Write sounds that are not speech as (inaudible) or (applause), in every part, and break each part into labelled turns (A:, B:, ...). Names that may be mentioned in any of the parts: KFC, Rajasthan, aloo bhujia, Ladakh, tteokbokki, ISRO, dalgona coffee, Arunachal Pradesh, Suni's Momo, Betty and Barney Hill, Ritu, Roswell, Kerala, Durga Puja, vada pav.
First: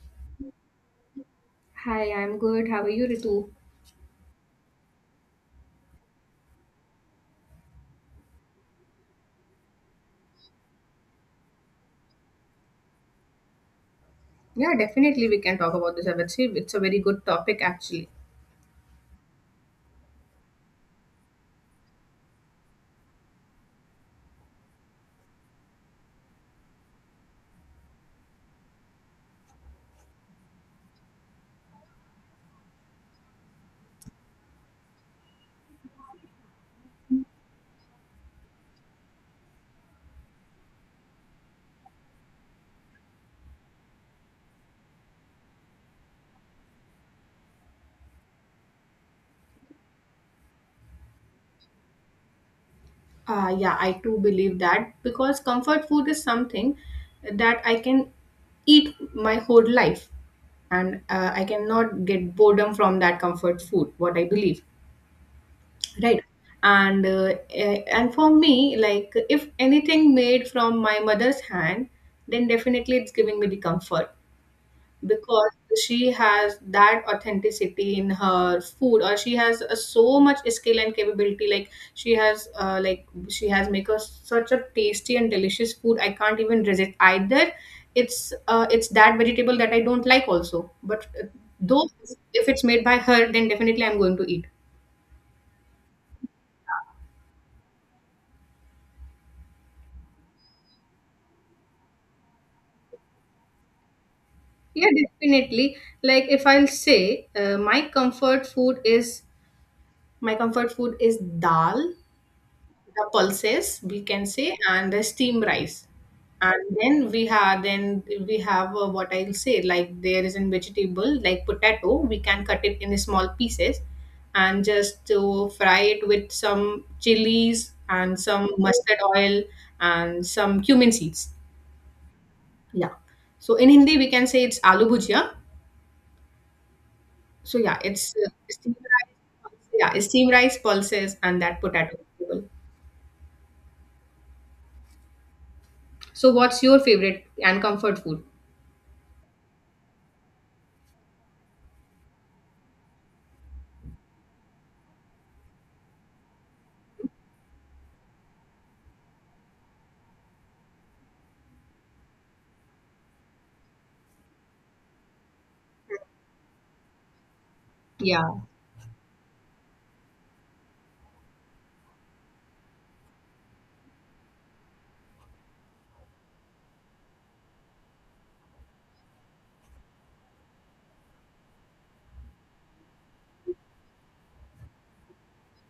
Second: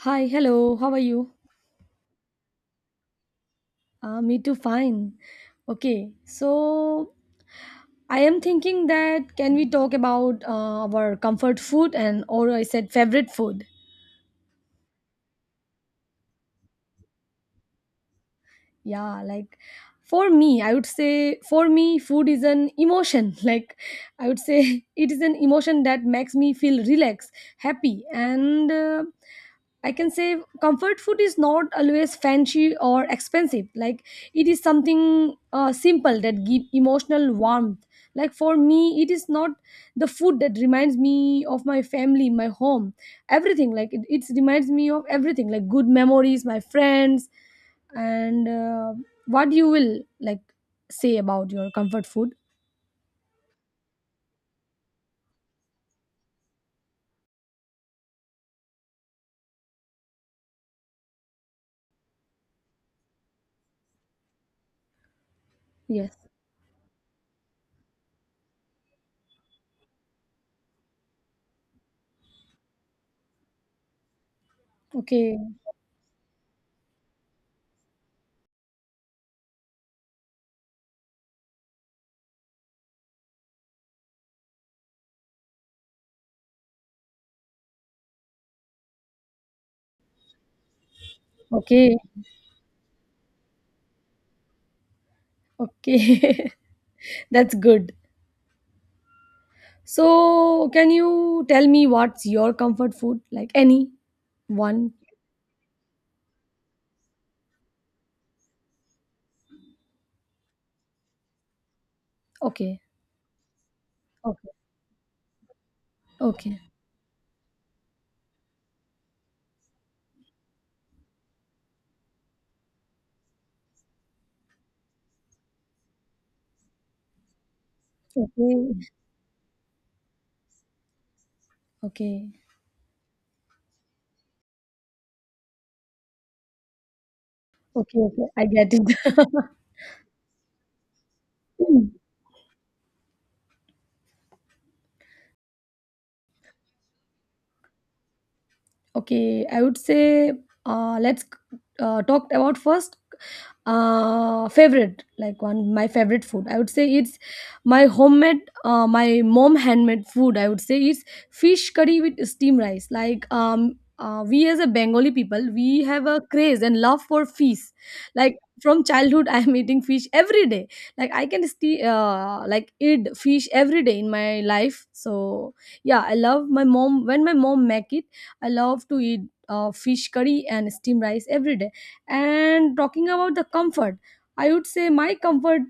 A: Hi, hello, how are you?
B: Hi, I'm good. How are you, Ritu?
A: Me too, fine. Okay, so I am thinking that can we talk about our comfort food and, or I said, favorite food?
B: Yeah, definitely we can talk about this. I would say it's a very good topic actually.
A: Yeah, like, for me I would say, for me food is an emotion. (laughs) Like, I would say, (laughs) it is an emotion that makes me feel relaxed, happy, and I can say comfort food is not always fancy or expensive. Like, it is something simple that give emotional warmth. Like, for me, it is not the food that reminds me of my family, my home, everything. Like, it reminds me of everything, like good memories, my friends, and what you will, like, say about your comfort food?
B: Yeah, I too believe that because comfort food is something that I can eat my whole life, and I cannot get boredom from that comfort food, what I believe,
A: Yes.
B: right? And for me, like if anything made from my mother's hand, then definitely it's giving me the comfort,
A: Okay.
B: because she has that authenticity in her food, or she has a, so much skill and capability. Like she has make us such a tasty and delicious food, I can't even resist either. It's that vegetable that I don't like also, but though
A: Okay.
B: if it's made by her, then definitely I'm going to eat.
A: Okay. (laughs) That's good. So can you tell me what's your comfort food, like any
B: Yeah,
A: one?
B: definitely. Like if I'll say, my comfort food is, my comfort food is dal,
A: Okay.
B: the pulses we can
A: Okay.
B: say, and the steam rice.
A: Okay.
B: And then we have, what I'll say, like there is a vegetable like potato. We can cut it in small pieces and just to fry it with some chilies and some
A: Okay.
B: mustard oil and some cumin seeds.
A: Okay.
B: Yeah. So in Hindi we can say it's aloo bhujia. So yeah,
A: Okay.
B: it's
A: Okay, I get
B: steam
A: it.
B: rice, yeah, steam rice, pulses, and that potato
A: (laughs)
B: vegetable. So what's your favorite and comfort food?
A: Okay, I would say, let's talk about first favorite, like one my favorite food. I would say it's my homemade, my mom handmade food. I would say it's fish curry with steam rice. Like we as a Bengali people, we have a craze and love for fish.
B: Yeah.
A: Like from childhood, (laughs) I am eating fish every day. Like I can sti like eat fish every day in my life. So yeah, I love my mom. When my mom make it, I love to eat fish curry and steam rice every day. And talking about the comfort, I would say my comfort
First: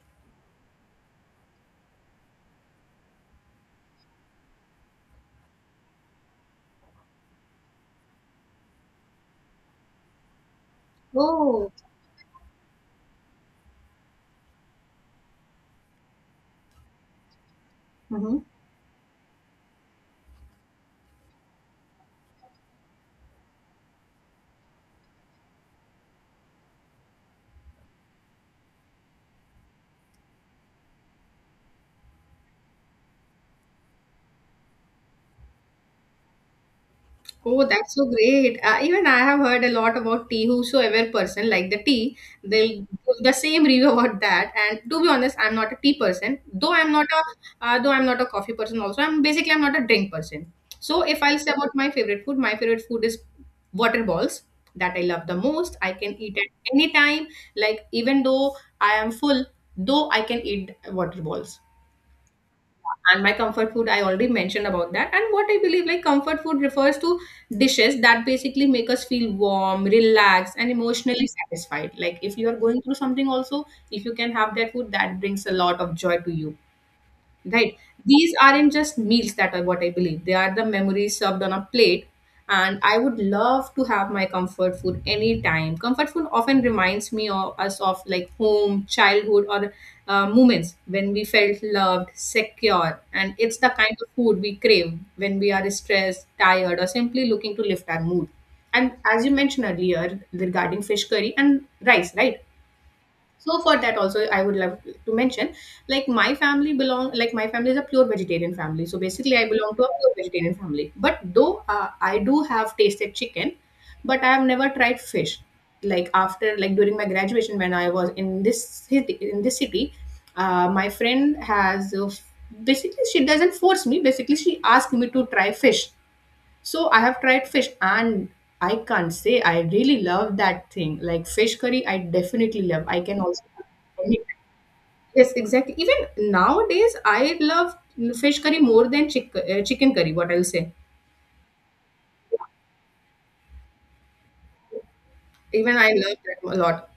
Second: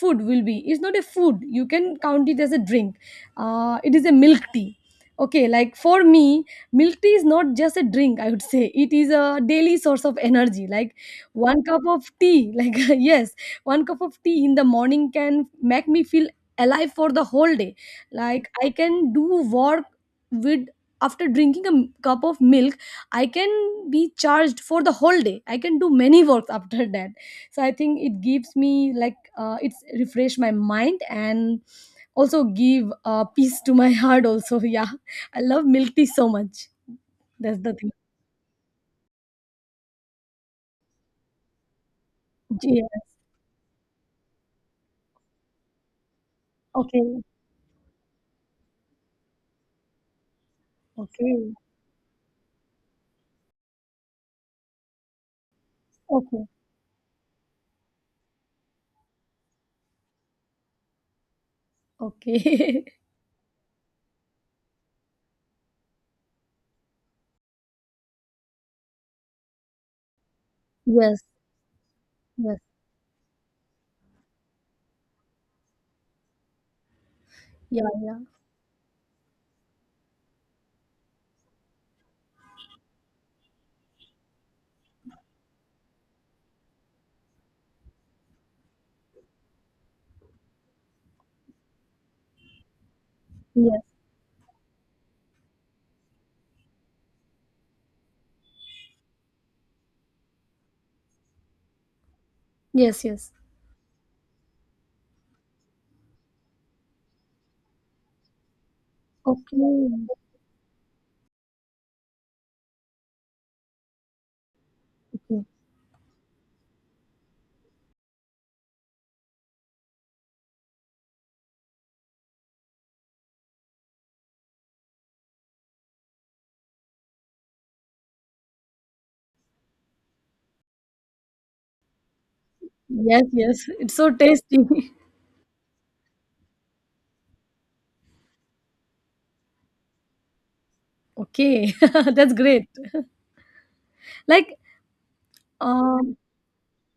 A: food will be, it's not a food, you can count it as a drink, it is a milk tea. Okay, like for me, milk tea is not just a drink. I would say it is a daily source of energy, like one
B: Oh.
A: cup of tea, like (laughs) yes, one cup of tea in the morning can make me feel alive for the whole day.
B: Hmm.
A: Like I can do work with, after drinking a cup of milk, I can be charged for the whole day. I can do many works (laughs) after that. So I think it gives me, like, it's refresh my mind, and also give peace to my heart also. (laughs) Yeah, I love milk tea so much. That's
B: Oh,
A: the thing.
B: that's so great. Even I have heard a lot about tea. Whosoever person like the tea, they'll
A: Yeah.
B: give the same review (laughs) about that. And to be honest, I'm not a tea person. Though I'm not
A: Okay.
B: a uh, though I'm not a coffee person also. I'm basically I'm not a drink person. So if I'll
A: Okay.
B: say about my favorite food is water balls, that I love the most. I can eat
A: Okay.
B: at any time. Like even though I am full, though I can eat water balls.
A: Okay. (laughs)
B: And my comfort food I already mentioned about that. And what I believe, like comfort food refers to dishes that basically make us feel warm, relaxed, and
A: Yes.
B: emotionally satisfied. Like if you are
A: Yes.
B: going through something also, if you can have that food that brings a lot of joy to you, right?
A: Yeah. Yeah.
B: These aren't just meals, that are what I believe, they are the memories served on a plate. And I would love to have my comfort food anytime. Comfort food often reminds me of us, of like home, childhood, or moments when we felt loved, secure, and it's the
A: Yes.
B: kind of food we crave when we are stressed, tired, or simply looking to lift our mood. And as you mentioned earlier regarding fish curry and rice, right?
A: Yes. Yes.
B: So for that also, I would love to mention, like my family belong, like my family is a pure vegetarian family. So basically I
A: Okay.
B: belong to a pure vegetarian family, but though, I do have tasted chicken, but I have never tried fish.
A: Okay.
B: Like after, like during my graduation, when I was in this city, in this city my friend has, basically she doesn't force me, basically she asked me to try fish. So I have tried fish, and I can't say I really love that thing. Like fish curry, I definitely love. I can
A: Yes,
B: also.
A: yes, it's so tasty.
B: Yes, exactly. Even nowadays, I love fish curry more than chicken curry, what I'll say.
A: (laughs) Okay. (laughs) That's great, like.
B: Even I
A: Um,
B: love that a lot.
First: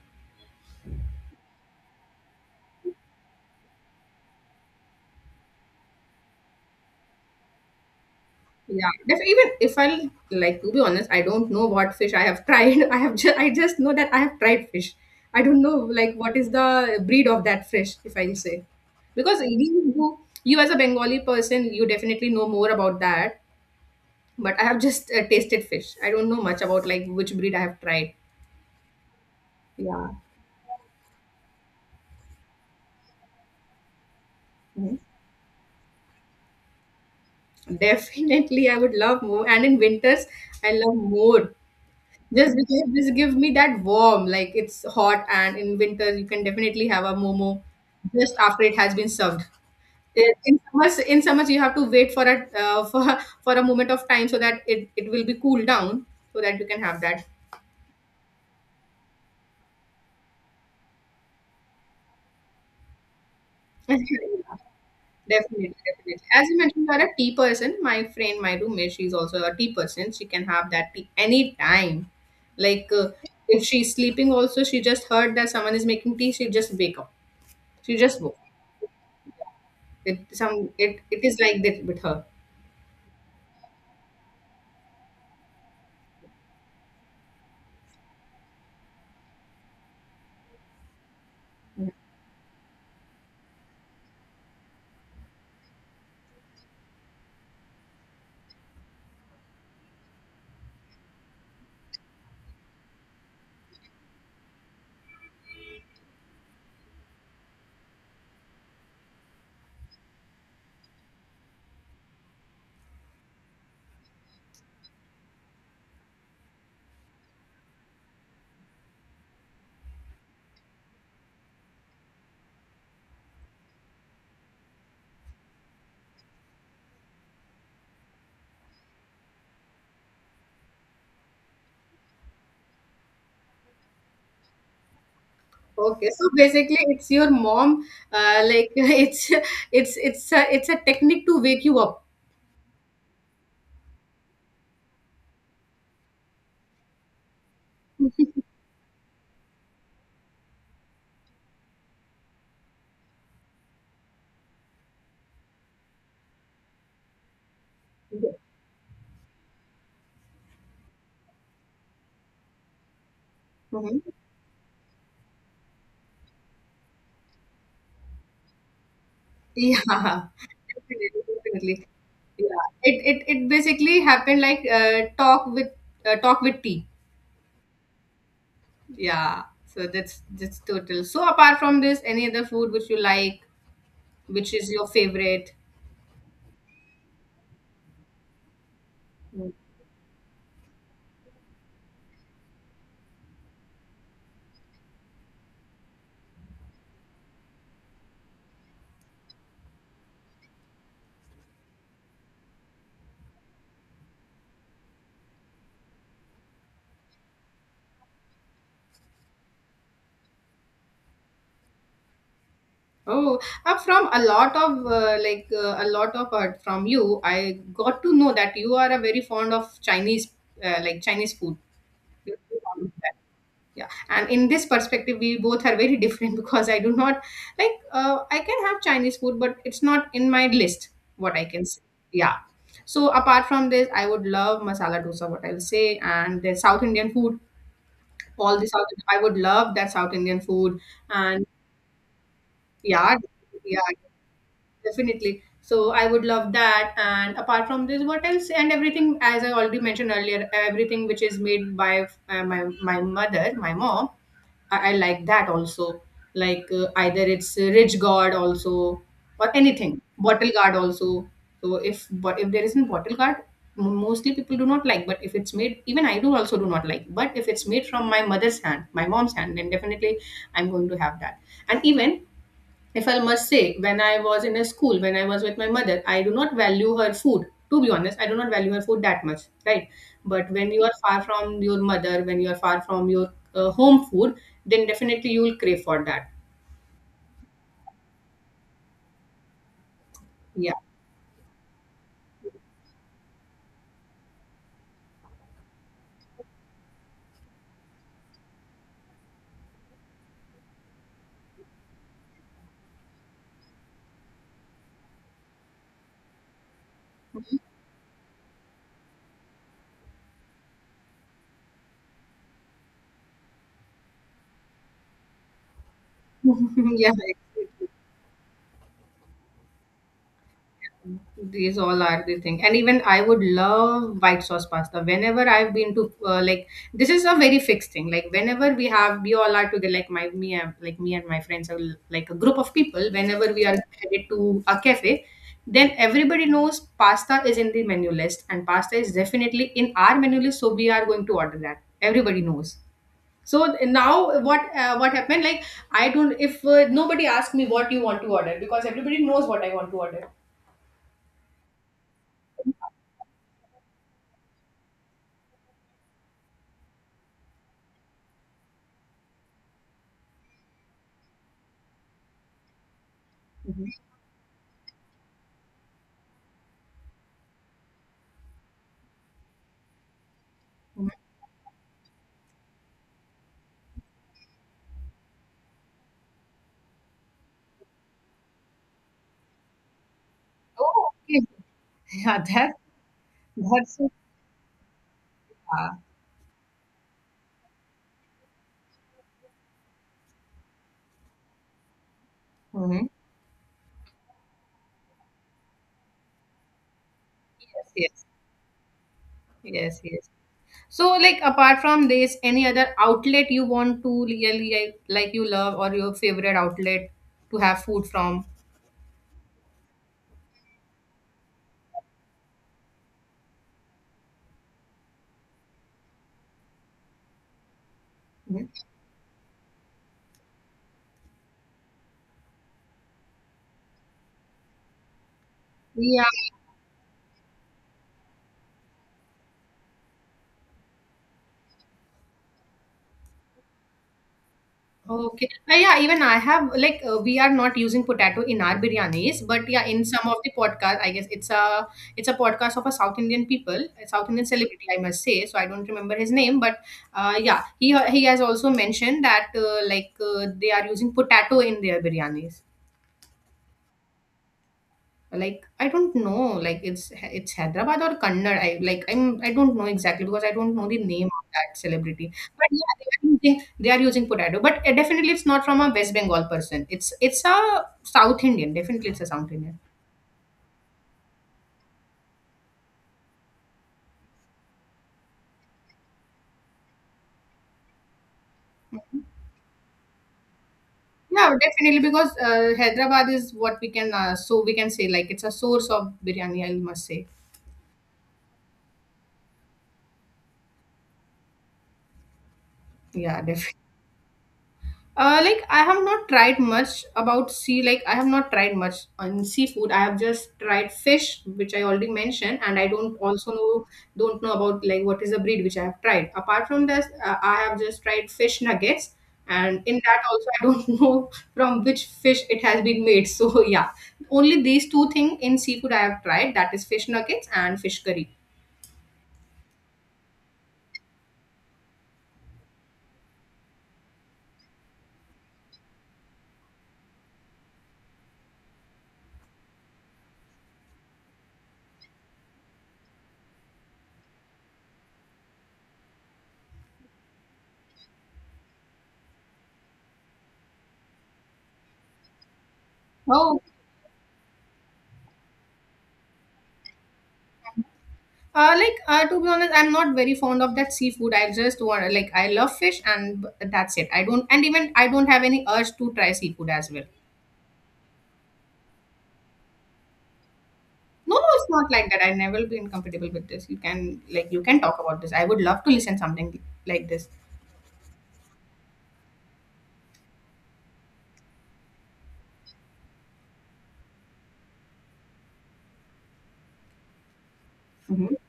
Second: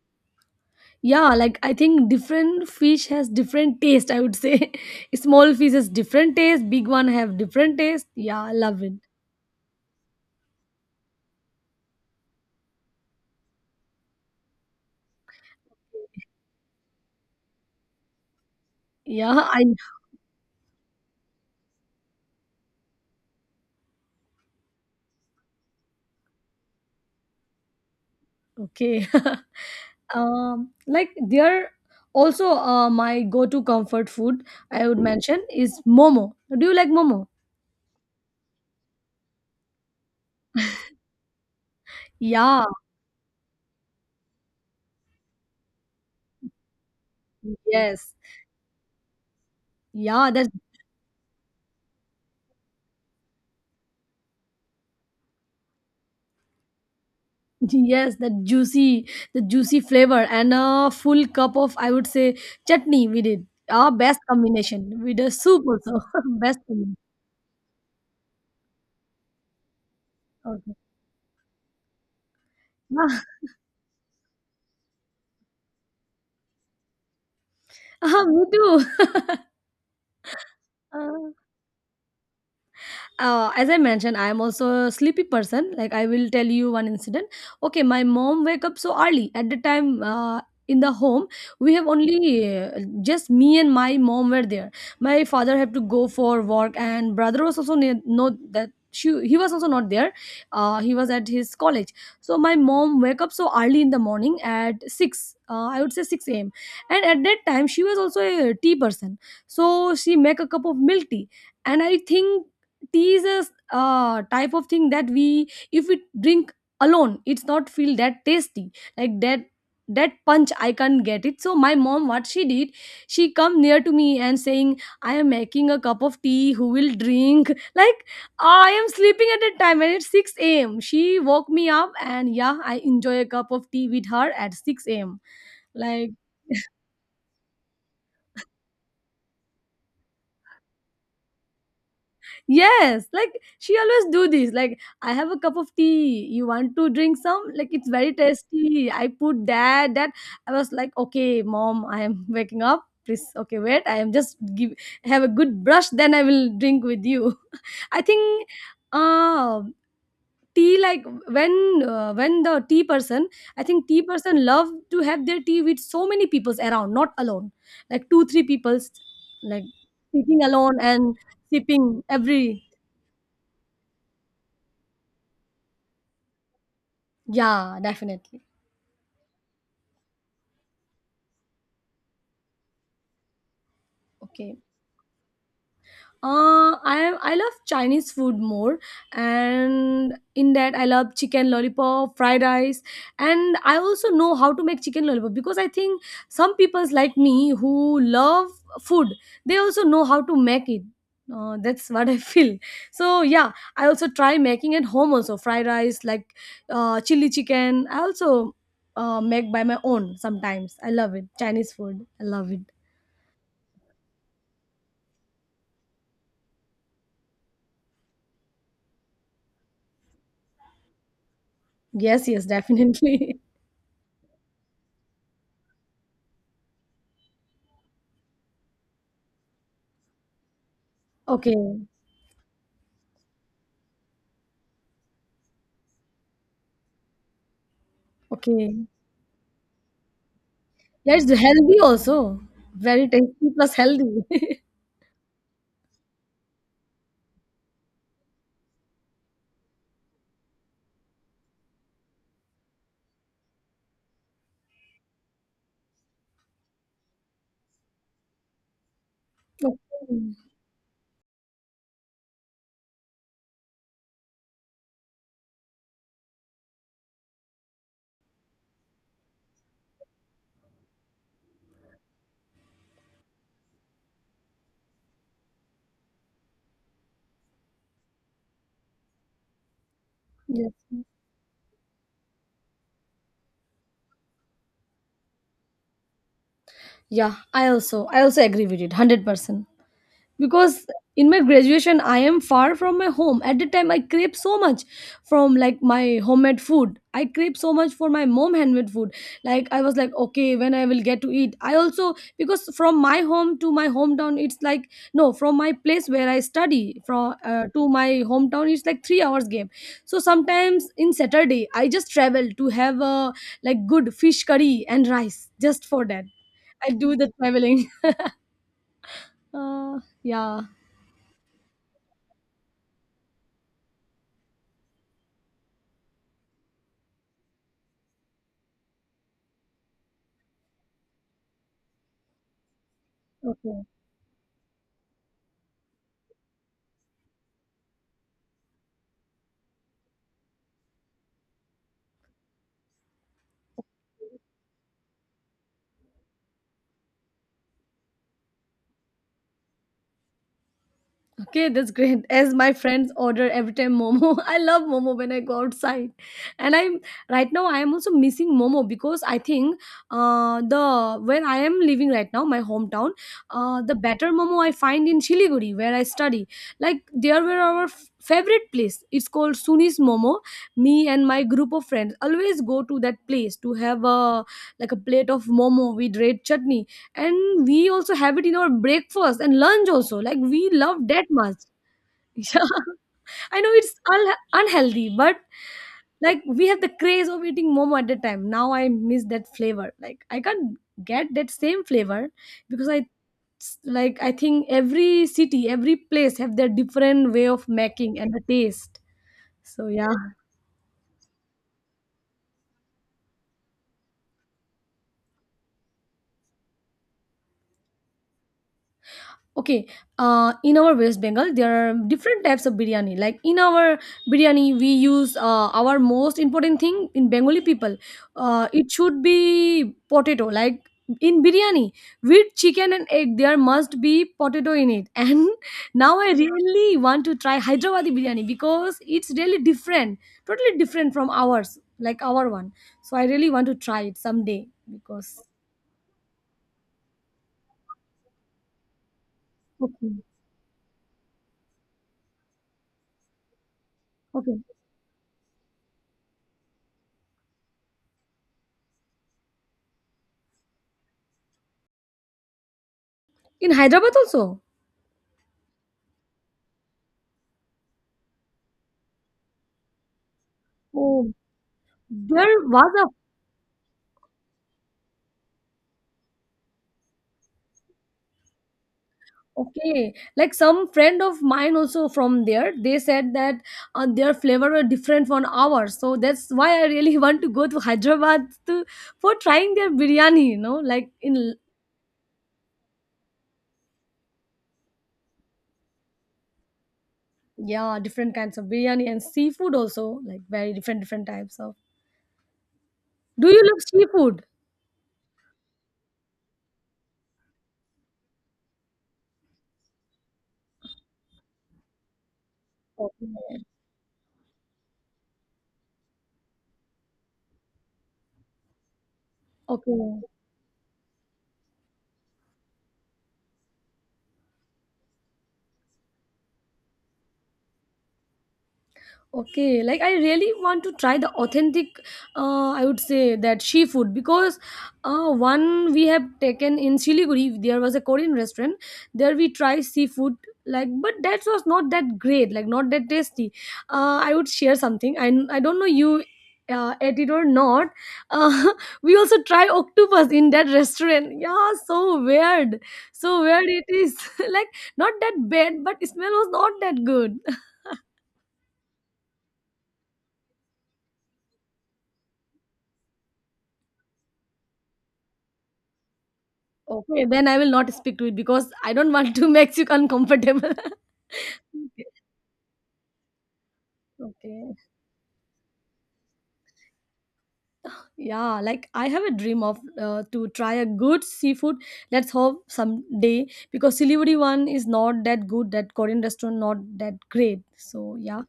A: yeah, like, I think different fish has different taste, I would say. (laughs) Small fish has different taste, big one have different taste. Yeah, I love
B: Yeah,
A: it.
B: def even if I, like to be honest, I don't know what fish I have tried. (laughs) I have just, I just know that I have tried fish. I don't know like what is the breed of that fish, if I'll say.
A: Yeah,
B: Because
A: I
B: you as a Bengali person, you definitely know more about that. But I have just tasted fish. I don't know much about like which breed I have tried.
A: okay. (laughs)
B: Yeah.
A: Like, there also my go-to comfort food I
B: Mhm.
A: would mention is momo. Do you like momo?
B: (laughs) Definitely, I would love more. And in winters, I love more. Just
A: Yeah,
B: because this gives me that warm, like it's hot, and in winter you can definitely have a momo
A: yes.
B: just after it has been served.
A: Yeah,
B: I-
A: that's
B: In summers, in summers you have to wait for a for (laughs) for a moment of time, so that it will be cooled down so that you can have that.
A: yes, that juicy, the juicy flavor and a full cup of, I would say, chutney. We did our best
B: (laughs)
A: combination with a soup
B: Definitely,
A: also.
B: definitely.
A: (laughs)
B: As
A: Best
B: you mentioned, you
A: combination.
B: are a tea person. My friend, my roommate, she's also a tea person. She can have
A: Okay.
B: that tea anytime. Like
A: Ah,
B: if she's sleeping, also she just heard that someone is making tea, she just wake up. She
A: (laughs)
B: just
A: ah,
B: woke.
A: me too.
B: It some, it
A: Ah.
B: is like that with her.
A: As I mentioned, I am also a sleepy person. Like, I will tell you one incident. Okay, my mom wake up so early at the time. In the home, we have only, just me and my mom were there. My father had to go for work, and brother was also near, no, that he was also not there. He was at his college. So my mom wake up so early in the morning at 6, I would say 6 a.m. And at that time she was also a tea person, so she make a cup of milk tea. And I think these are type of thing that we, if we drink alone, it's not feel that tasty. Like that, that punch I can't get it. So my mom, what she did, she come near to me and saying, I am making a cup of tea, who will drink? (laughs) Like, I am sleeping at that time and it's 6 a.m. She woke me up, and yeah, I enjoy a cup of tea with her at 6 a.m. Like,
B: Okay, so basically, it's your mom. Like (laughs) it's, it's a technique to wake you up.
A: yes, like she always do this. Like, I have a cup of tea. You want to drink some? Like, it's very tasty. I put that. That I was like, okay, mom, I am (laughs) waking up. Please, okay, wait. I am just give have a good brush. Then I will drink with you. (laughs) I think, uh, tea, like when when the tea person, I think tea
B: Hmm.
A: person love to have their tea with so many peoples around, not alone. Like two three peoples, like
B: Yeah, (laughs)
A: sitting alone
B: definitely,
A: and
B: definitely.
A: sipping every...
B: Yeah, it it basically happened like talk with tea.
A: Yeah, definitely.
B: Yeah, so that's total. So apart from this, any other food which you like, which
A: Okay.
B: is your favorite?
A: I love Chinese food more, and in that I love chicken lollipop, fried rice, and I also know how to make chicken lollipop because I think some people like me who love food, they also know how to make it. That's what I (laughs) feel. So yeah, I also try making at home also fried rice, like chili chicken. I also make by my own sometimes. I love it. Chinese food, I love it.
B: Oh, from a lot of like a lot of from you, I got to know that you are a very fond of Chinese, like Chinese food.
A: Yes,
B: You're
A: yes,
B: very fond of that.
A: definitely. (laughs)
B: Yeah, and in this perspective, we both are very different (laughs) because I do not like, I can have Chinese food, but it's not in my list, what I can say.
A: Okay,
B: Yeah. So apart from this, I would love masala dosa, what I'll say, and the South Indian food. All the
A: okay.
B: South, I would love that South Indian food,
A: Yeah, it's
B: and
A: healthy also. Very
B: yeah,
A: tasty plus
B: yeah,
A: healthy. (laughs)
B: definitely. So I would love that. And apart from this, what else? And everything, as I already mentioned earlier, everything which is made by my mother, my mom, I like that also. Like either it's ridge guard also, or
A: Okay.
B: anything, bottle guard also. So if, but if there isn't bottle guard, mostly people do not like. But if it's made, even I do also do not like. But if it's made from my mother's hand, my mom's hand, then definitely I'm going to have that. And even if I must say, when I was in a school, when I was with my mother, I do not value her food. To be honest, I do not value her food that much, right? But when
A: Yes.
B: you are far from your mother, when you are far from your home food, then definitely you will crave for that.
A: Yeah, I also agree with it, 100%.
B: Yeah.
A: Because in my graduation I am far from my home. At the time I crave so much from, like, my homemade food. I crave so much for my mom handmade food. Like I was like, okay, when I will get to eat? I also, because from my home to my hometown it's like, no, from my place where I study from, to my hometown, it's like 3 hours game. So sometimes in Saturday I just travel to have a, like, good fish curry and rice, just for that.
B: (laughs)
A: I
B: yeah.
A: do the traveling. (laughs) uh, yeah.
B: These all are the thing. And even I would love white sauce pasta. Whenever I've been to like, this is a very fixed thing. Like whenever we have, we all are together, like my me, and like me and my friends are like a group of people, whenever we are
A: Okay.
B: headed to a cafe, then everybody knows pasta is in the menu list, and pasta is definitely in our menu list, so we are going to order that. Everybody knows. So now what, what happened, like I don't, if nobody asks me what you want to order, because everybody knows what I want to order.
A: Okay, that's great. As my friends order every time Momo, (laughs) I love Momo when I go outside, and I'm right now I am also missing Momo because I think, the, where I am living right now, my hometown, the better Momo I find in Siliguri where I study. Like there were our favorite place. It's called Suni's Momo. Me and my group of friends always go to that place to have a, like, a plate of Momo with red chutney, and we also have it in our breakfast and lunch also. Like, we love
B: Oh,
A: that
B: okay.
A: much. (laughs)
B: Yeah,
A: Yeah.
B: that,
A: I know it's
B: that's so
A: unhealthy, but
B: far.
A: like we have the craze of eating momo at the time. Now I miss that flavor. Like I can't get that same flavor, because I,
B: Mhm.
A: like, I think every city, every place have their different way of
B: Yes,
A: making
B: yes,
A: and the taste. So
B: yes,
A: yeah.
B: yes. So, like, apart from this, any other outlet you want to really like you love, or your favorite outlet to have food from?
A: Okay. In our West Bengal there are different types of biryani. Like in our biryani we use, our most important thing in Bengali people,
B: Mhm.
A: it should be potato, like in biryani with chicken and egg there must be potato in it. (laughs) And now
B: Yeah.
A: I really want to try Hyderabadi biryani because it's really different, totally different from ours, like our one. So I really want to try it someday, because...
B: Okay. Yeah, even I have like, we are not using potato in our biryanis, but yeah, in
A: Okay.
B: some of the podcast, I guess it's a, it's a podcast of a South Indian people, a South Indian
A: Okay.
B: celebrity, I must say. So I don't remember his name, but yeah, he has also mentioned that they are using potato in their biryanis.
A: In Hyderabad also.
B: Like I don't know, like it's Hyderabad or Kannad, I like I'm I don't know exactly, because I don't know the name
A: Oh,
B: of that celebrity.
A: there
B: But
A: was
B: yeah,
A: a...
B: they are using potato, but definitely it's not from a West Bengal person, it's a South Indian, definitely it's a South Indian.
A: Okay, like some friend of mine also from there. They said that, their flavor were different from ours, so that's why I really (laughs) want to go to Hyderabad to, for trying their biryani. You know, like
B: Yeah,
A: in...
B: definitely, because Hyderabad is what we can, so we can say, like it's a source of biryani, I must say.
A: Yeah, different kinds of biryani and seafood also, like very different different types of.
B: Yeah,
A: Do you
B: definitely.
A: love seafood?
B: Like I have not tried much about sea. Like I have not tried much on seafood. I have just tried fish, which I already mentioned, and I don't also
A: Okay.
B: know don't know about like what is the breed which I have tried. Apart from this, I have just tried fish nuggets, and in
A: Okay.
B: that also I don't (laughs) know from which fish it has been made. So (laughs) yeah, only these two things in seafood I have tried. That is fish nuggets and fish curry.
A: Okay, like I really want to try the authentic, I would say that she food, because one we have taken in Siliguri, there was a Korean restaurant. There we try seafood, like, but that was not that great, like not that tasty. I would share something. I don't know you ate it or not. Uh, (laughs) we also try octopus in that restaurant. Yeah, so
B: Oh.
A: weird it is. (laughs) Like, not that bad, but smell was not that good.
B: Like to be honest, I'm not very fond of that seafood. I just want, like I love fish and that's it. I don't, and even I don't have any urge to try seafood as well.
A: Okay, then I will not speak to it because I don't want to (laughs) make you uncomfortable. (laughs)
B: No, no, it's not
A: Okay.
B: like that. I never been comfortable with this. You can you
A: Okay.
B: can talk about this. I would love to listen something like this.
A: Yeah, like I have a dream of, to try a good seafood. Let's hope someday, because Siliguri one is not that good. That Korean restaurant not that great. So
B: Hmm.
A: yeah,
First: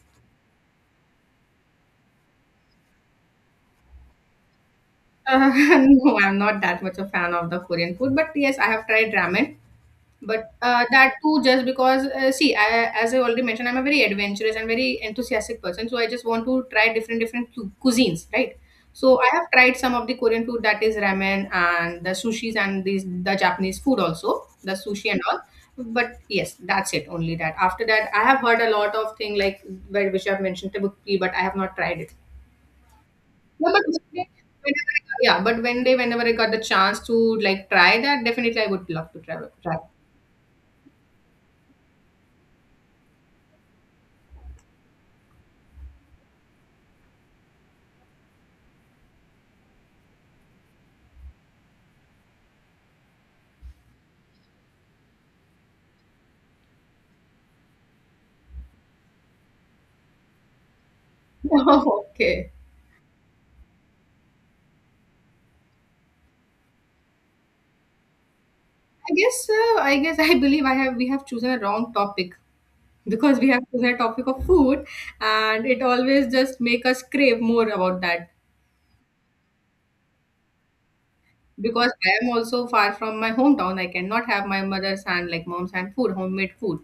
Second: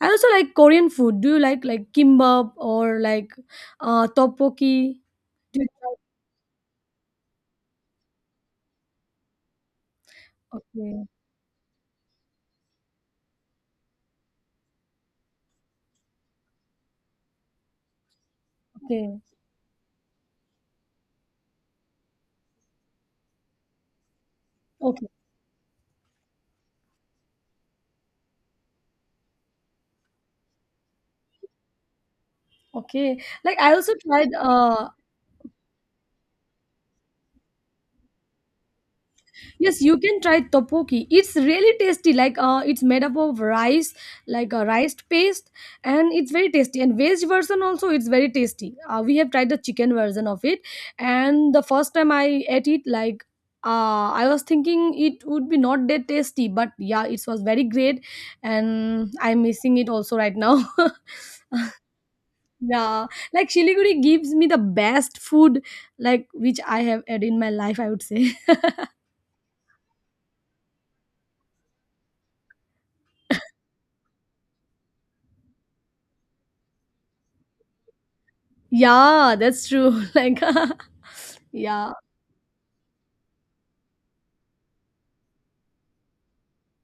A: I also like Korean food. Do you like, kimbap or like tteokbokki?
B: Uh,
A: Do you
B: (laughs)
A: like?
B: no, I'm not that much a fan of the Korean food, but yes, I have tried ramen. But
A: Okay,
B: that too, just because, see, I, as I already mentioned, I'm a very adventurous and very enthusiastic person. So I just want to try different cuisines, right?
A: okay,
B: So I have tried some of the Korean food, that is ramen and the sushis, and these the Japanese food also, the
A: okay,
B: sushi and all. But yes, that's it. Only that. After that, I have heard a lot of thing, like which I've mentioned tteokbokki, but I have not tried it.
A: okay. Like I also tried
B: Yeah, but one day, whenever I got- yeah, but one day, whenever I got the chance to like try that, definitely I would love to try. Try.
A: yes, you can try topoki. It's really tasty. Like, it's made up of rice, like a rice paste, and it's very tasty. And veg version also, it's very tasty. We have tried the chicken version of it, and the first time I ate it, like I was thinking it would be not that tasty, but yeah, it was very great, and I'm missing it also right now. (laughs)
B: (laughs) Okay.
A: Yeah, like Shiliguri gives me the best food, like which I have had in my life, I would say. (laughs)
B: I guess (laughs) I believe I have we have chosen a wrong topic, because we have chosen a topic of food, and it always just make us crave more about that,
A: Yeah, that's true. (laughs) Like (laughs)
B: because
A: yeah.
B: I am also far from my hometown. I cannot have my mother's hand like mom's hand food, homemade food.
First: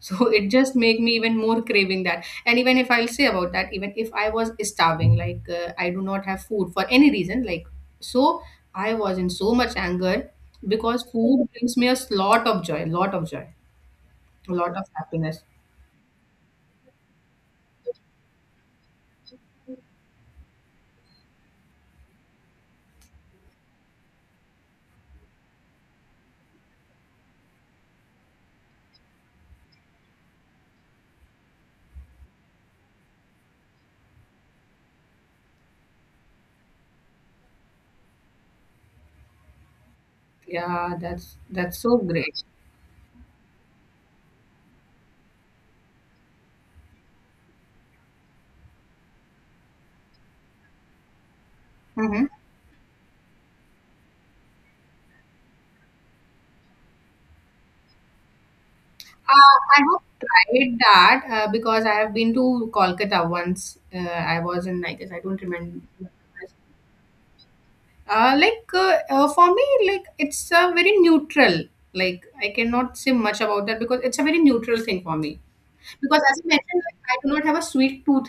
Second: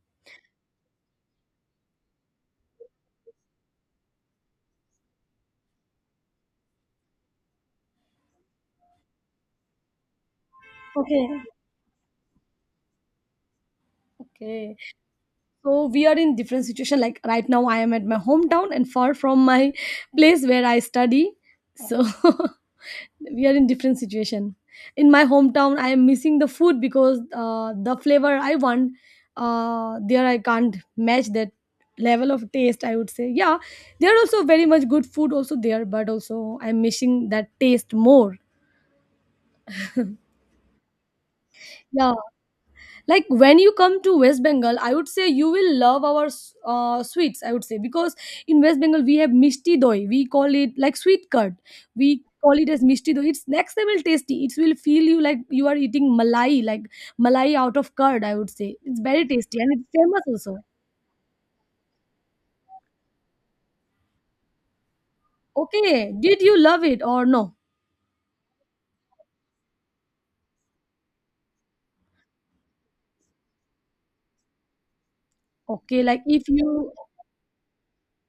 B: So (laughs) it just make me even more craving that. And even if I'll say about that, even if I was starving, like I do not have food for any reason, like, so I was in so much anger, because
A: Okay.
B: food brings me a lot of joy, a
A: Okay.
B: lot of happiness.
A: So we are in different situation. Like right now, I am at my hometown and far from my place where I study. So (laughs) we are in different situation. In my hometown, I am missing the food because the flavor I want, there I can't match that level of taste, I would say. Yeah, there are also very much good food also there, but also I'm missing that taste more.
B: Yeah, that's so
A: Yeah.
B: great.
A: Like when you come to West Bengal, I would say you will love our sweets, I would say, because in West Bengal we have mishti doi. We call it like sweet curd. We
B: Hmm.
A: call it as mishti doi. It's next level tasty. It will feel you like you are eating malai, like malai out of curd, I would say. It's very tasty and
B: I
A: it's
B: have
A: famous also.
B: tried that because I have been to Kolkata once. I was in, I guess, I don't remember.
A: Okay. Did you love it or no?
B: For me, like it's a very neutral. Like I cannot say much about that because it's a very neutral thing for me.
A: Okay,
B: Because
A: like
B: as
A: if
B: I mentioned,
A: you.
B: like, I do not have a sweet tooth,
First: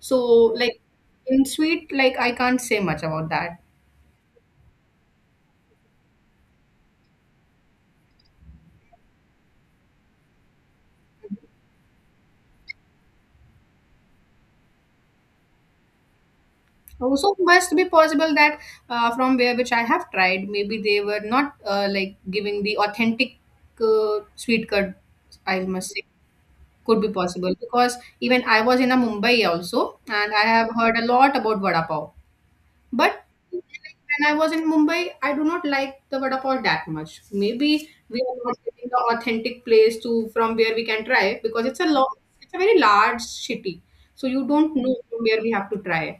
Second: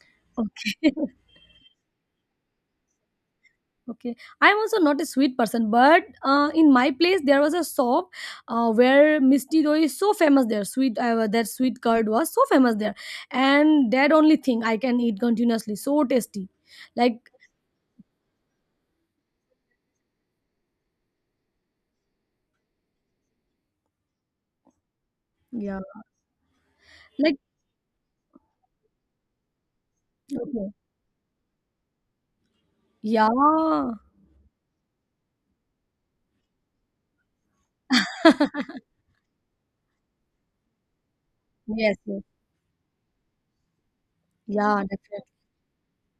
B: so like
A: Okay. (laughs)
B: in sweet, like I can't say much about that.
A: Okay, I am also not a sweet person, but in my place there was a shop where Misty Dough is so famous there. Sweet, that sweet curd was so famous there, and that only thing I can eat continuously. So tasty, like
B: Also, must be possible that from where which I have tried, maybe they were not like giving the authentic sweet curd. I
A: yeah,
B: must say could be
A: like
B: possible, because even I was in a Mumbai also, and I have
A: okay,
B: heard a lot about vada pav. But
A: yeah,
B: when I was in Mumbai, I do not like the vada pav that much. Maybe we are not getting the authentic place to from where we can try, because it's a
A: yes,
B: long,
A: yes,
B: it's a very large city, so you don't
A: yeah,
B: know from
A: definitely,
B: where we have to try.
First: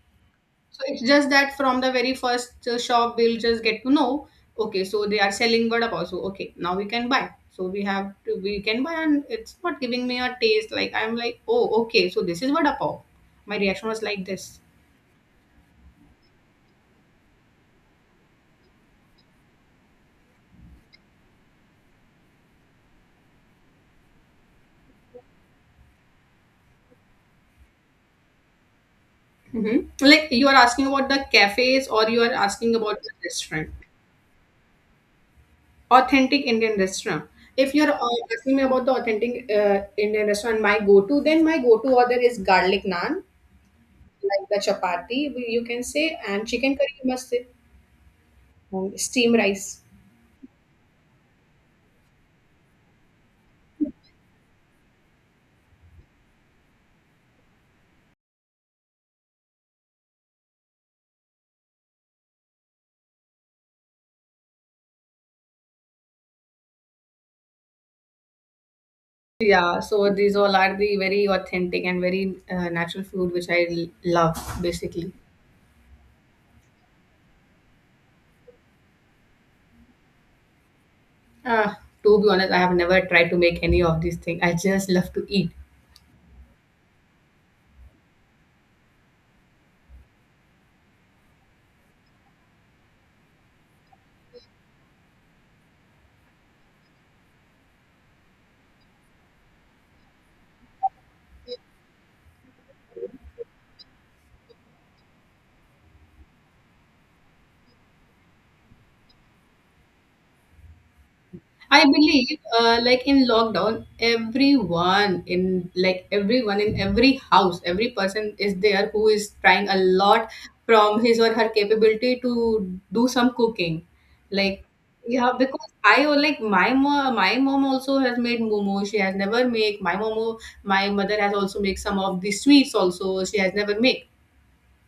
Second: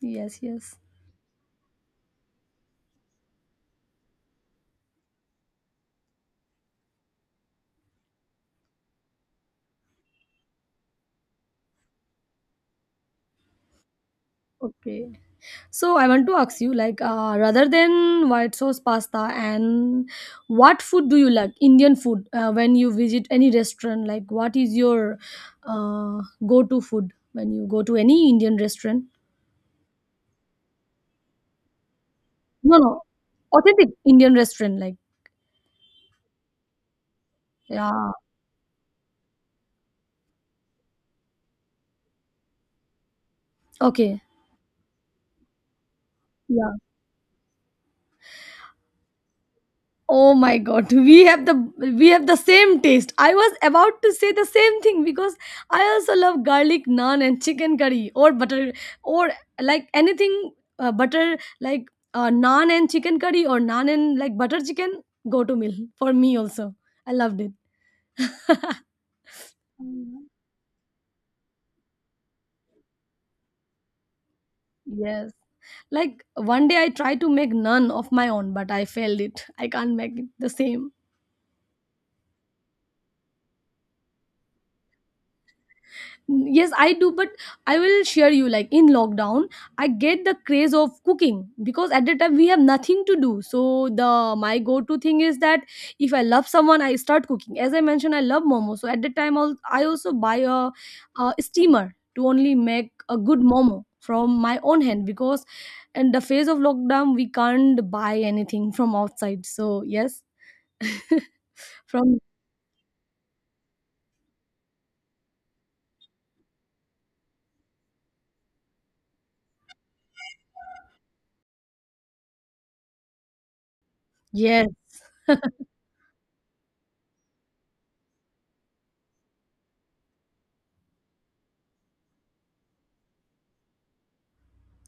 A: yes, yes,
B: So it's just that from the very first shop, we'll just get to know, okay, so they are selling vada pav, so okay, now we can buy. So we have to, we can buy, and it's not giving me a taste. Like I'm like, oh, okay, so this is vada pav. My reaction was like this.
A: okay. So I want to ask you, like, rather than white sauce pasta, and what food do you like? Indian food. When you visit any restaurant, like, what is your go-to food when you go to any Indian restaurant?
B: Hmm. Like you are asking about the cafes or you are asking
A: No, no,
B: about the restaurant,
A: authentic Indian restaurant. Like,
B: authentic Indian restaurant. If you're
A: yeah,
B: asking me about the authentic Indian restaurant, my go-to, then my go-to order is garlic naan,
A: okay,
B: like the chapati, you can say, and
A: yeah.
B: chicken curry, you must say. Steamed rice.
A: Oh my god, we have the same taste. I was about to say the same thing, because I also love garlic naan and chicken curry or butter or like anything butter like naan and chicken curry or naan and like butter chicken go to meal for me also. I loved it. (laughs)
B: Yeah, so
A: Mm.
B: these all are the very authentic and very natural food which I love basically.
A: Yes. Like one day I tried to make naan of my own, but I failed it. I can't make it the same.
B: Ah, to be honest, I have never tried to make any of these things. I just love to eat.
A: Yes, I do. But I will share you, like in lockdown I get the craze of cooking, because at that time we have nothing to do, so the my go to thing is that if I love someone I start cooking. As I mentioned, I love momo, so at that time I'll, I also buy a steamer to only make a good momo from my own hand, because in the phase of lockdown we can't buy anything from outside. So yes. (laughs)
B: I
A: From
B: believe, like in lockdown, everyone in every house, every person is there who is trying a lot from his or her capability to do some cooking. Like,
A: yes.
B: yeah, because I or like my mom also has made momo. She has never make my momo. My mother has also make some of the sweets. Also, she has never make.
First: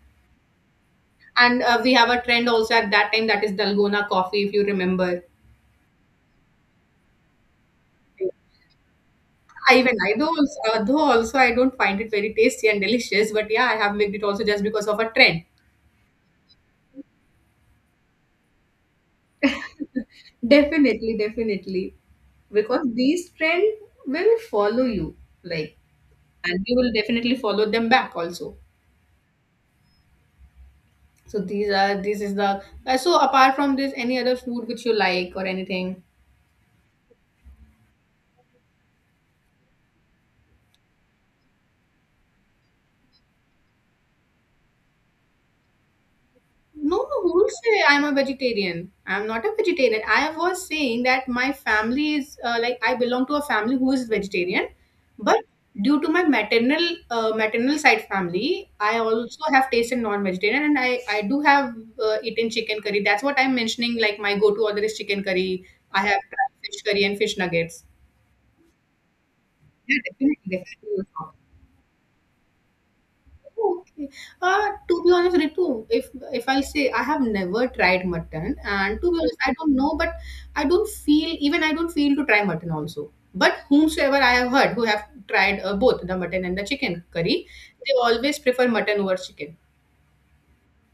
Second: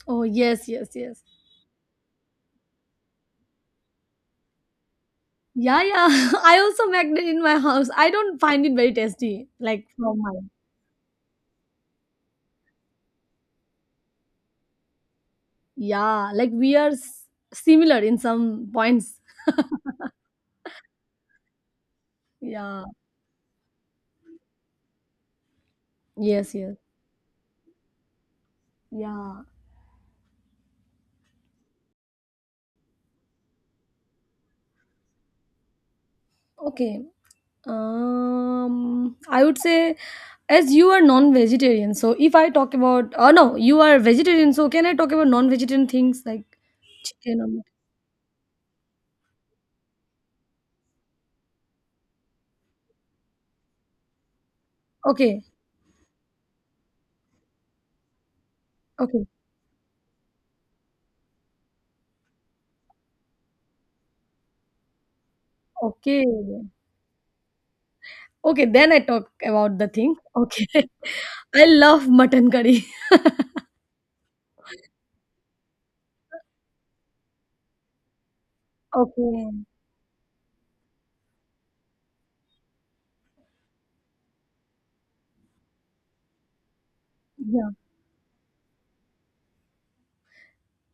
A: Oh yes, yes, yes.
B: And we have a trend also at that time, that is dalgona coffee, if you remember.
A: Yeah, yeah. (laughs) I also make it in my house. I don't find it very tasty,
B: I
A: like
B: even I
A: from
B: do
A: my.
B: also, though also I don't find it very tasty and delicious, but yeah, I have made it also just because of a trend.
A: Yeah, like similar in some points.
B: Definitely, definitely.
A: Yeah.
B: Because these trend will follow you. Like,
A: Yes,
B: and you
A: yes.
B: will definitely follow them back also,
A: Yeah.
B: so these are this is the so apart from this, any other food which you like or anything?
A: Okay. I would say, as you are non-vegetarian, so if I talk about, oh no, you are vegetarian, so can I talk about non-vegetarian things like
B: No, no,
A: chicken or
B: who
A: meat?
B: say I'm a vegetarian? I'm not a vegetarian. I was saying that my family is like I belong to a family who is vegetarian,
A: Okay.
B: but due to my maternal maternal side family, I
A: Okay.
B: also have tasted non-vegetarian, and I do have eaten chicken curry. That's what I'm mentioning. Like my go-to order is chicken curry. I have
A: Okay.
B: tried fish curry and fish nuggets.
A: Okay, then I talk about the
B: Yeah,
A: thing.
B: definitely,
A: Okay.
B: definitely.
A: (laughs) I love mutton curry. (laughs)
B: Okay. To be honest, Ritu, if I'll say I have never tried mutton, and to be honest,
A: Okay.
B: I don't know, but I don't feel to try mutton also. But whomsoever I have heard who have tried both the mutton and the chicken curry,
A: Yeah.
B: they always prefer mutton over chicken.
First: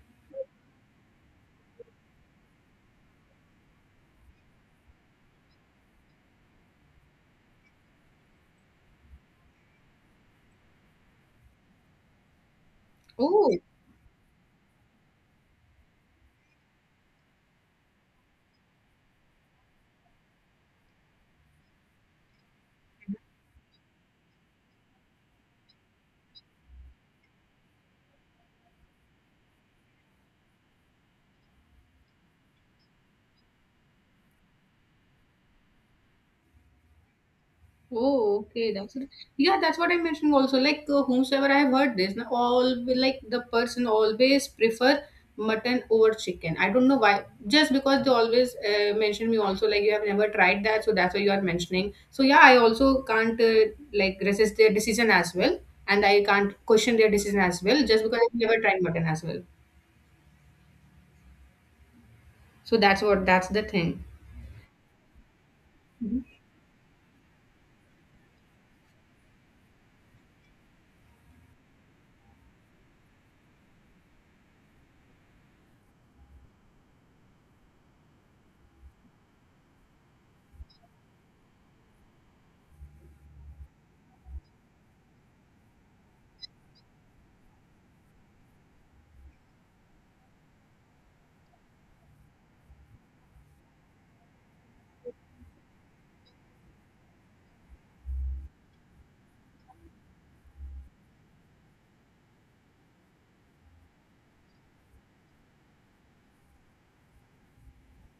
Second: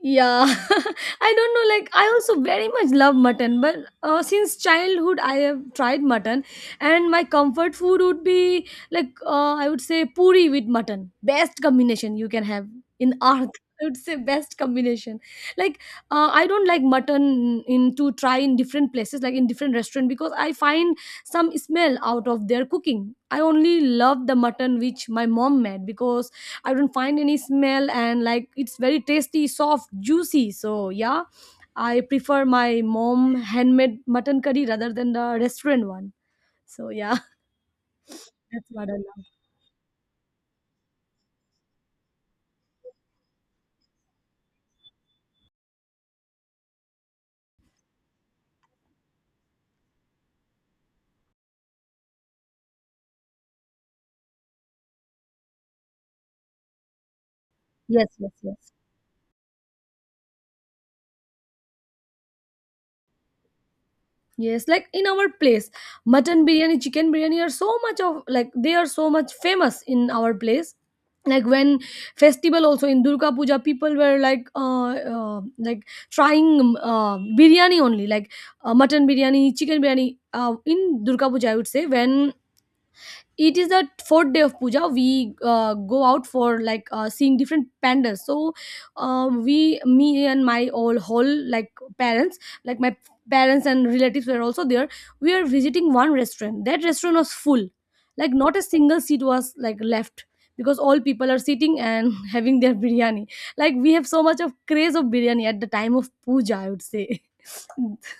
A: Yeah. (laughs) I don't know, like I also very much love mutton, but since childhood I have tried mutton, and my comfort food would be like, I would say, puri with mutton. Best combination you can have in earth.
B: Oh.
A: (laughs) I would say best combination. Like I don't like mutton in to try in different places, like in different restaurant, because I find some smell out of their cooking. I only love the mutton which my mom made, because I don't find any smell and like it's very tasty, soft, juicy. So yeah, I prefer my mom handmade mutton curry rather than the restaurant one. So yeah,
B: Oh,
A: (laughs) that's
B: okay.
A: what I
B: That's it.
A: love.
B: Yeah, that's what I'm mentioning also. Like whomsoever I have heard this, na, all like the person always prefer mutton over chicken. I don't know why. Just because they always mention me also like you have never tried that, so that's why you are mentioning. So yeah, I also can't like resist their decision as well, and I can't question their decision as well, just
A: Yes,
B: because
A: yes,
B: I've never
A: yes.
B: tried mutton as well. So that's what that's the thing.
A: Yes, like in our place, mutton biryani, chicken biryani are so much of like they are so much famous in our place. Like when festival also in Durga Puja, people were like trying biryani only, like mutton biryani, chicken biryani. In Durga Puja, I would say, when it is the fourth day of puja we go out for like seeing different pandas, so we me and my all whole like parents, like my parents and relatives were also there. We are visiting one restaurant. That restaurant was full, like not a single seat was like left, because all people are sitting and (laughs) having their biryani. Like we have so much of craze of biryani at the time of puja, I would say. (laughs)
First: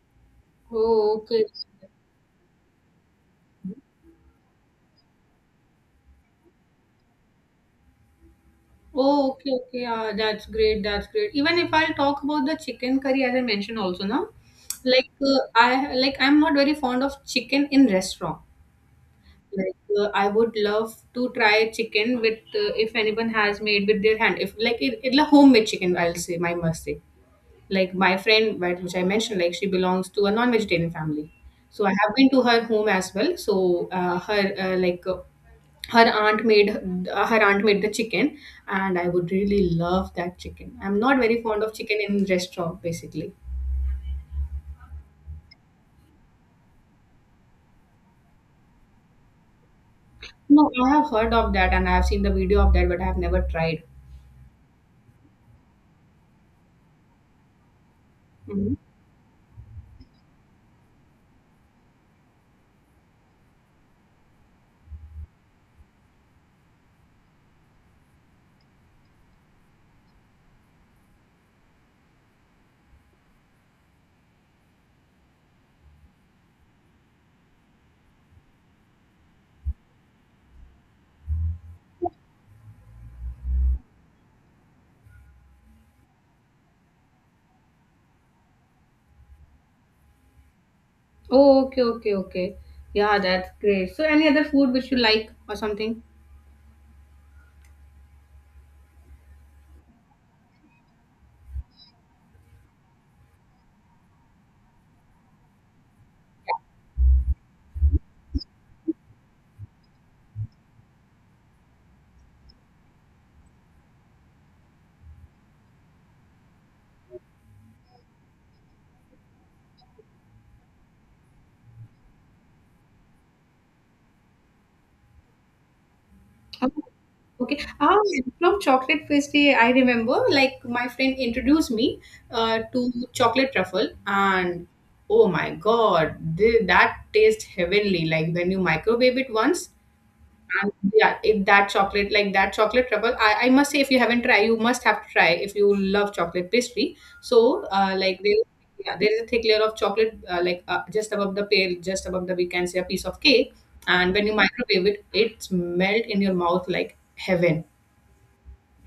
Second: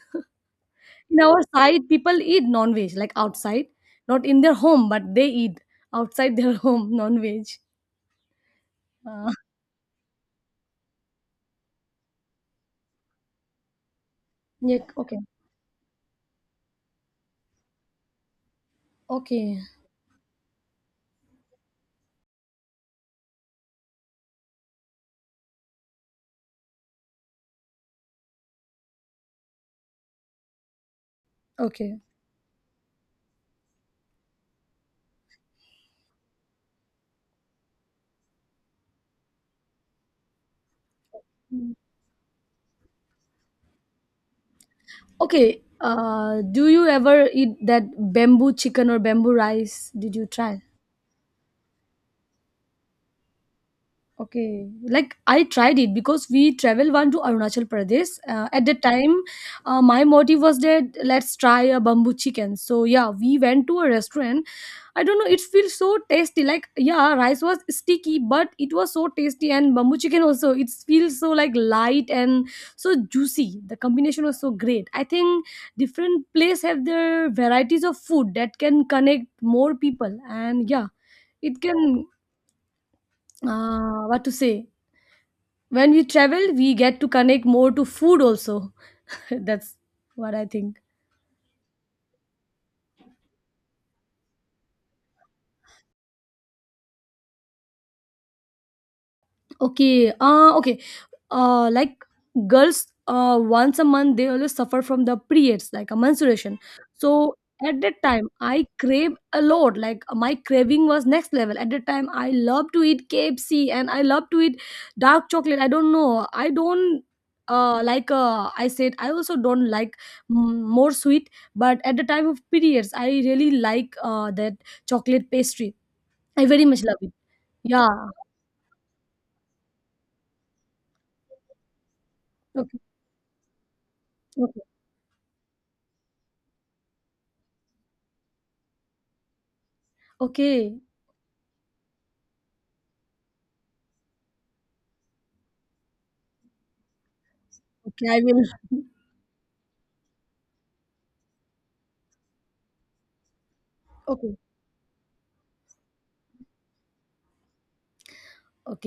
B: Oh,
A: In our
B: okay.
A: side people eat non-veg like outside, not in their home, but they eat outside their (laughs) home non-veg. Uh,
B: Oh, okay, okay. Yeah, that's great. That's great. Even if I'll talk about the chicken curry, as I mentioned also now,
A: yeah,
B: like
A: okay,
B: I'm not very fond of chicken in restaurant.
A: okay,
B: Like I would love to try chicken with if anyone has made with their hand. If like it like homemade chicken, I'll say. I must say. Like my friend, right, which I mentioned, like she belongs to a non-vegetarian family. So I
A: okay.
B: have been to her home as well. So her aunt made the chicken, and I would really love that chicken. I'm not very fond
A: Mm.
B: of chicken in restaurant basically.
A: Okay, do you ever eat that bamboo chicken or bamboo rice? Did you try?
B: No, I have heard of that, and I have seen the video of that, but I have never tried.
A: Okay, like I tried it because we travel one to Arunachal Pradesh. At
B: Mhm.
A: that time, my motive was that let's try a bamboo chicken. So yeah, we went to a restaurant. I don't know, it feels so tasty. Like yeah, rice was sticky, but it was so tasty, and bamboo chicken also. It feels so like light and so juicy. The combination was so great. I think different place have their varieties of food that can connect more people, and yeah, it can what to say, when we travel we get to connect more to food also. (laughs) That's what I think.
B: Oh, okay, okay, okay. Yeah, that's great. So any other food which you like or something?
A: Okay. Okay. Like girls, once a month they always suffer from the periods, like a menstruation. So at that time, I crave a lot. Like my craving was next level. At that time, I love to eat KFC and I love to eat dark chocolate. I don't know. I don't. Like I said, I also don't like more sweet, but at the time of periods, I really like that chocolate pastry. I very
B: Oh,
A: much love it.
B: okay.
A: Yeah.
B: Ah, from chocolate pastry, I remember like my friend introduced me
A: Okay.
B: to chocolate truffle,
A: Okay.
B: and oh my god, that tastes heavenly, like when you microwave it once. And
A: Okay.
B: yeah, it, that chocolate, like that chocolate trouble, I must say, if you haven't tried, you must have to try if you love chocolate pastry. So,
A: Okay,
B: like
A: I
B: there,
A: will.
B: yeah,
A: (laughs)
B: there is a thick layer of chocolate, just above the pale, just above the, we can say, a piece of cake, and when you
A: Okay,
B: microwave it, it's melt in your mouth like heaven.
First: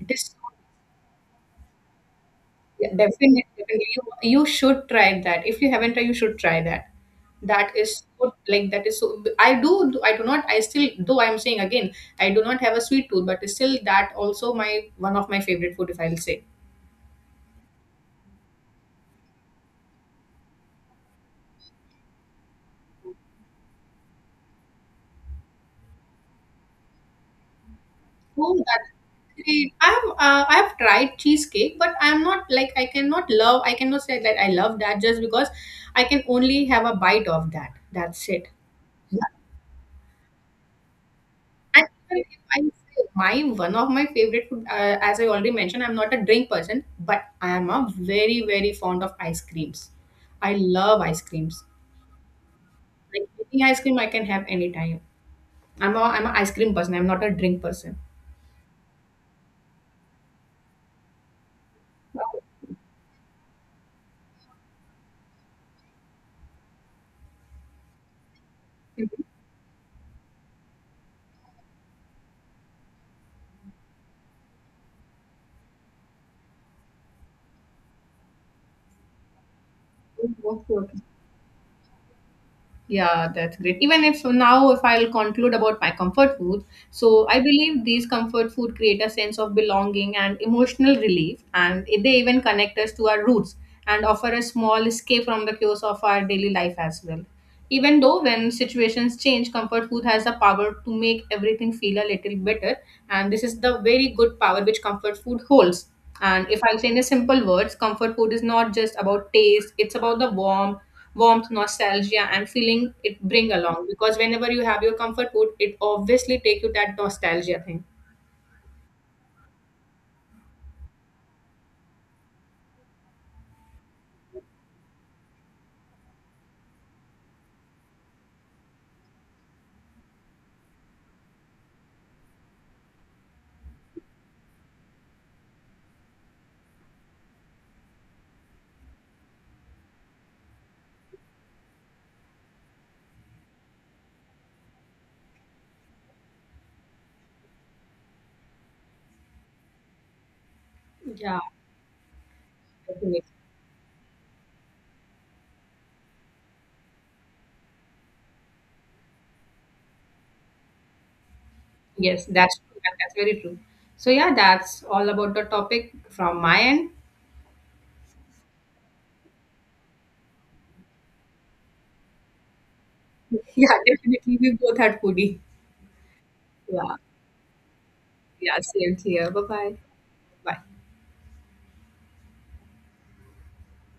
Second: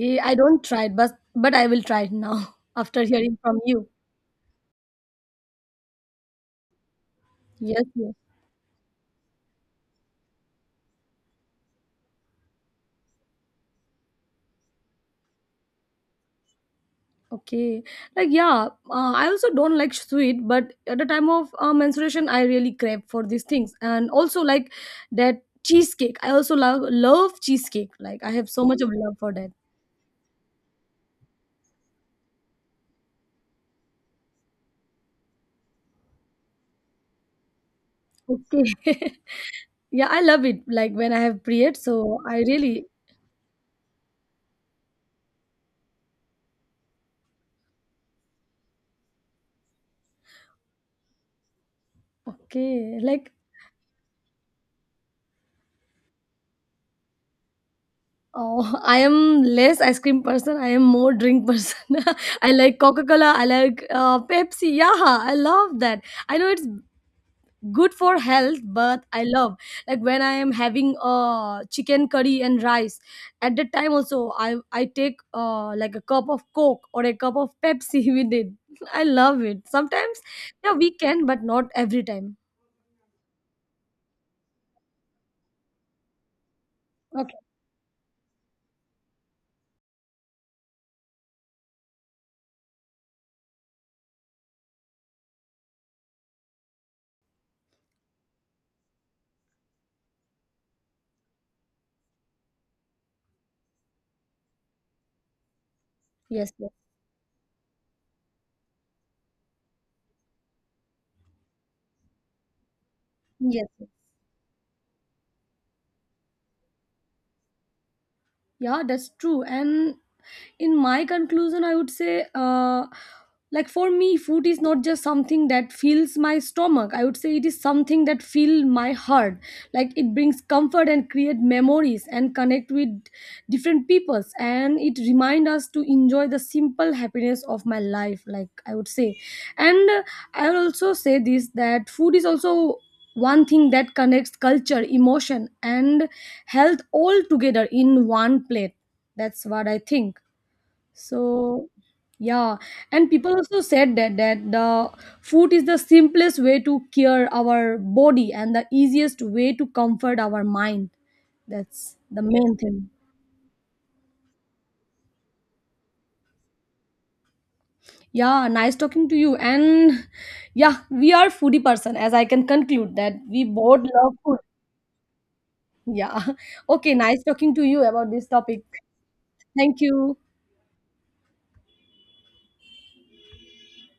B: It is
A: I
B: so.
A: don't try it, but I will try it now (laughs)
B: Yeah,
A: after hearing
B: definitely,
A: from
B: definitely.
A: you.
B: You should try that. If you haven't tried, you should try that. That
A: Yes,
B: is
A: yes.
B: so. Like that is so. I do. I do not. I still. Though I am saying again, I do not have a sweet tooth, but still, that also my one of my favorite food, if I'll say.
A: Okay, like yeah. I also don't like sweet, but at the time of menstruation, I really crave for these things, and also like that cheesecake. I also love love cheesecake. Like I have
B: Oh,
A: so much
B: that's
A: of love for that.
B: great. I have. I have tried cheesecake, but I am not like I cannot love. I cannot say that I love that, just because I can only have a bite of that. That's it.
A: Okay. (laughs) Yeah, I love it. Like when I have period,
B: And even
A: so I
B: if I
A: really
B: say my one of my favorite food, as I already mentioned, I'm not a drink person, but I am a very very fond of ice creams. I love ice creams.
A: okay.
B: Like
A: Like
B: any ice cream, I can have anytime. I'm an ice cream person. I'm not a drink person.
A: Oh, (laughs) I am less ice cream person. I am more drink person. (laughs) I like Coca Cola. I like Pepsi. Yeah, I love that. I know it's good for health, but I love like when I am having chicken curry and rice. At that time also, I take like a cup of Coke or a cup of Pepsi (laughs) with it. I love it. Sometimes, yeah,
B: Okay,
A: we
B: okay.
A: can, but not every time.
B: Yeah, that's great. Even if so now, if I'll conclude about my comfort food, so
A: Okay.
B: I believe these comfort food create a sense of belonging and emotional relief, and they even connect us to our roots and offer a small escape from the chaos of our daily life as well. Even though when situations change, comfort food has the power to make everything feel a little better, and this is the very good power which comfort food holds. And
A: Yes.
B: if
A: Yes.
B: I'll say in a simple words, comfort food is not just about taste; it's about the warmth, nostalgia, and feeling it bring
A: Yes.
B: along.
A: Yes.
B: Because whenever you have your comfort food, it obviously take you that nostalgia thing.
A: Yeah, that's true. And in my conclusion I would say like for me food is not just something that fills my stomach, I would say it is something that fills my heart. Like it brings comfort and create memories and connect with different peoples, and it remind us to enjoy the simple happiness of my life, like I would say. And I will also say this, that food is also one thing that connects culture, emotion, and health all together in one plate. That's what I think.
B: Yeah,
A: So yeah, and
B: definitely.
A: people also said that that the food is the simplest way to cure our body and the easiest way to comfort our mind. That's the
B: Yes,
A: main
B: that's true.
A: thing.
B: That's very true. So yeah, that's all about the topic from my end.
A: Yeah, nice talking to you. And yeah, we are foodie person, as I can conclude that we
B: (laughs) Yeah,
A: both love food.
B: definitely we both had foodie.
A: Yeah. (laughs) Okay,
B: Yeah,
A: nice talking to you about this
B: yeah,
A: topic.
B: same here. Bye bye.
A: Thank you.
B: Bye.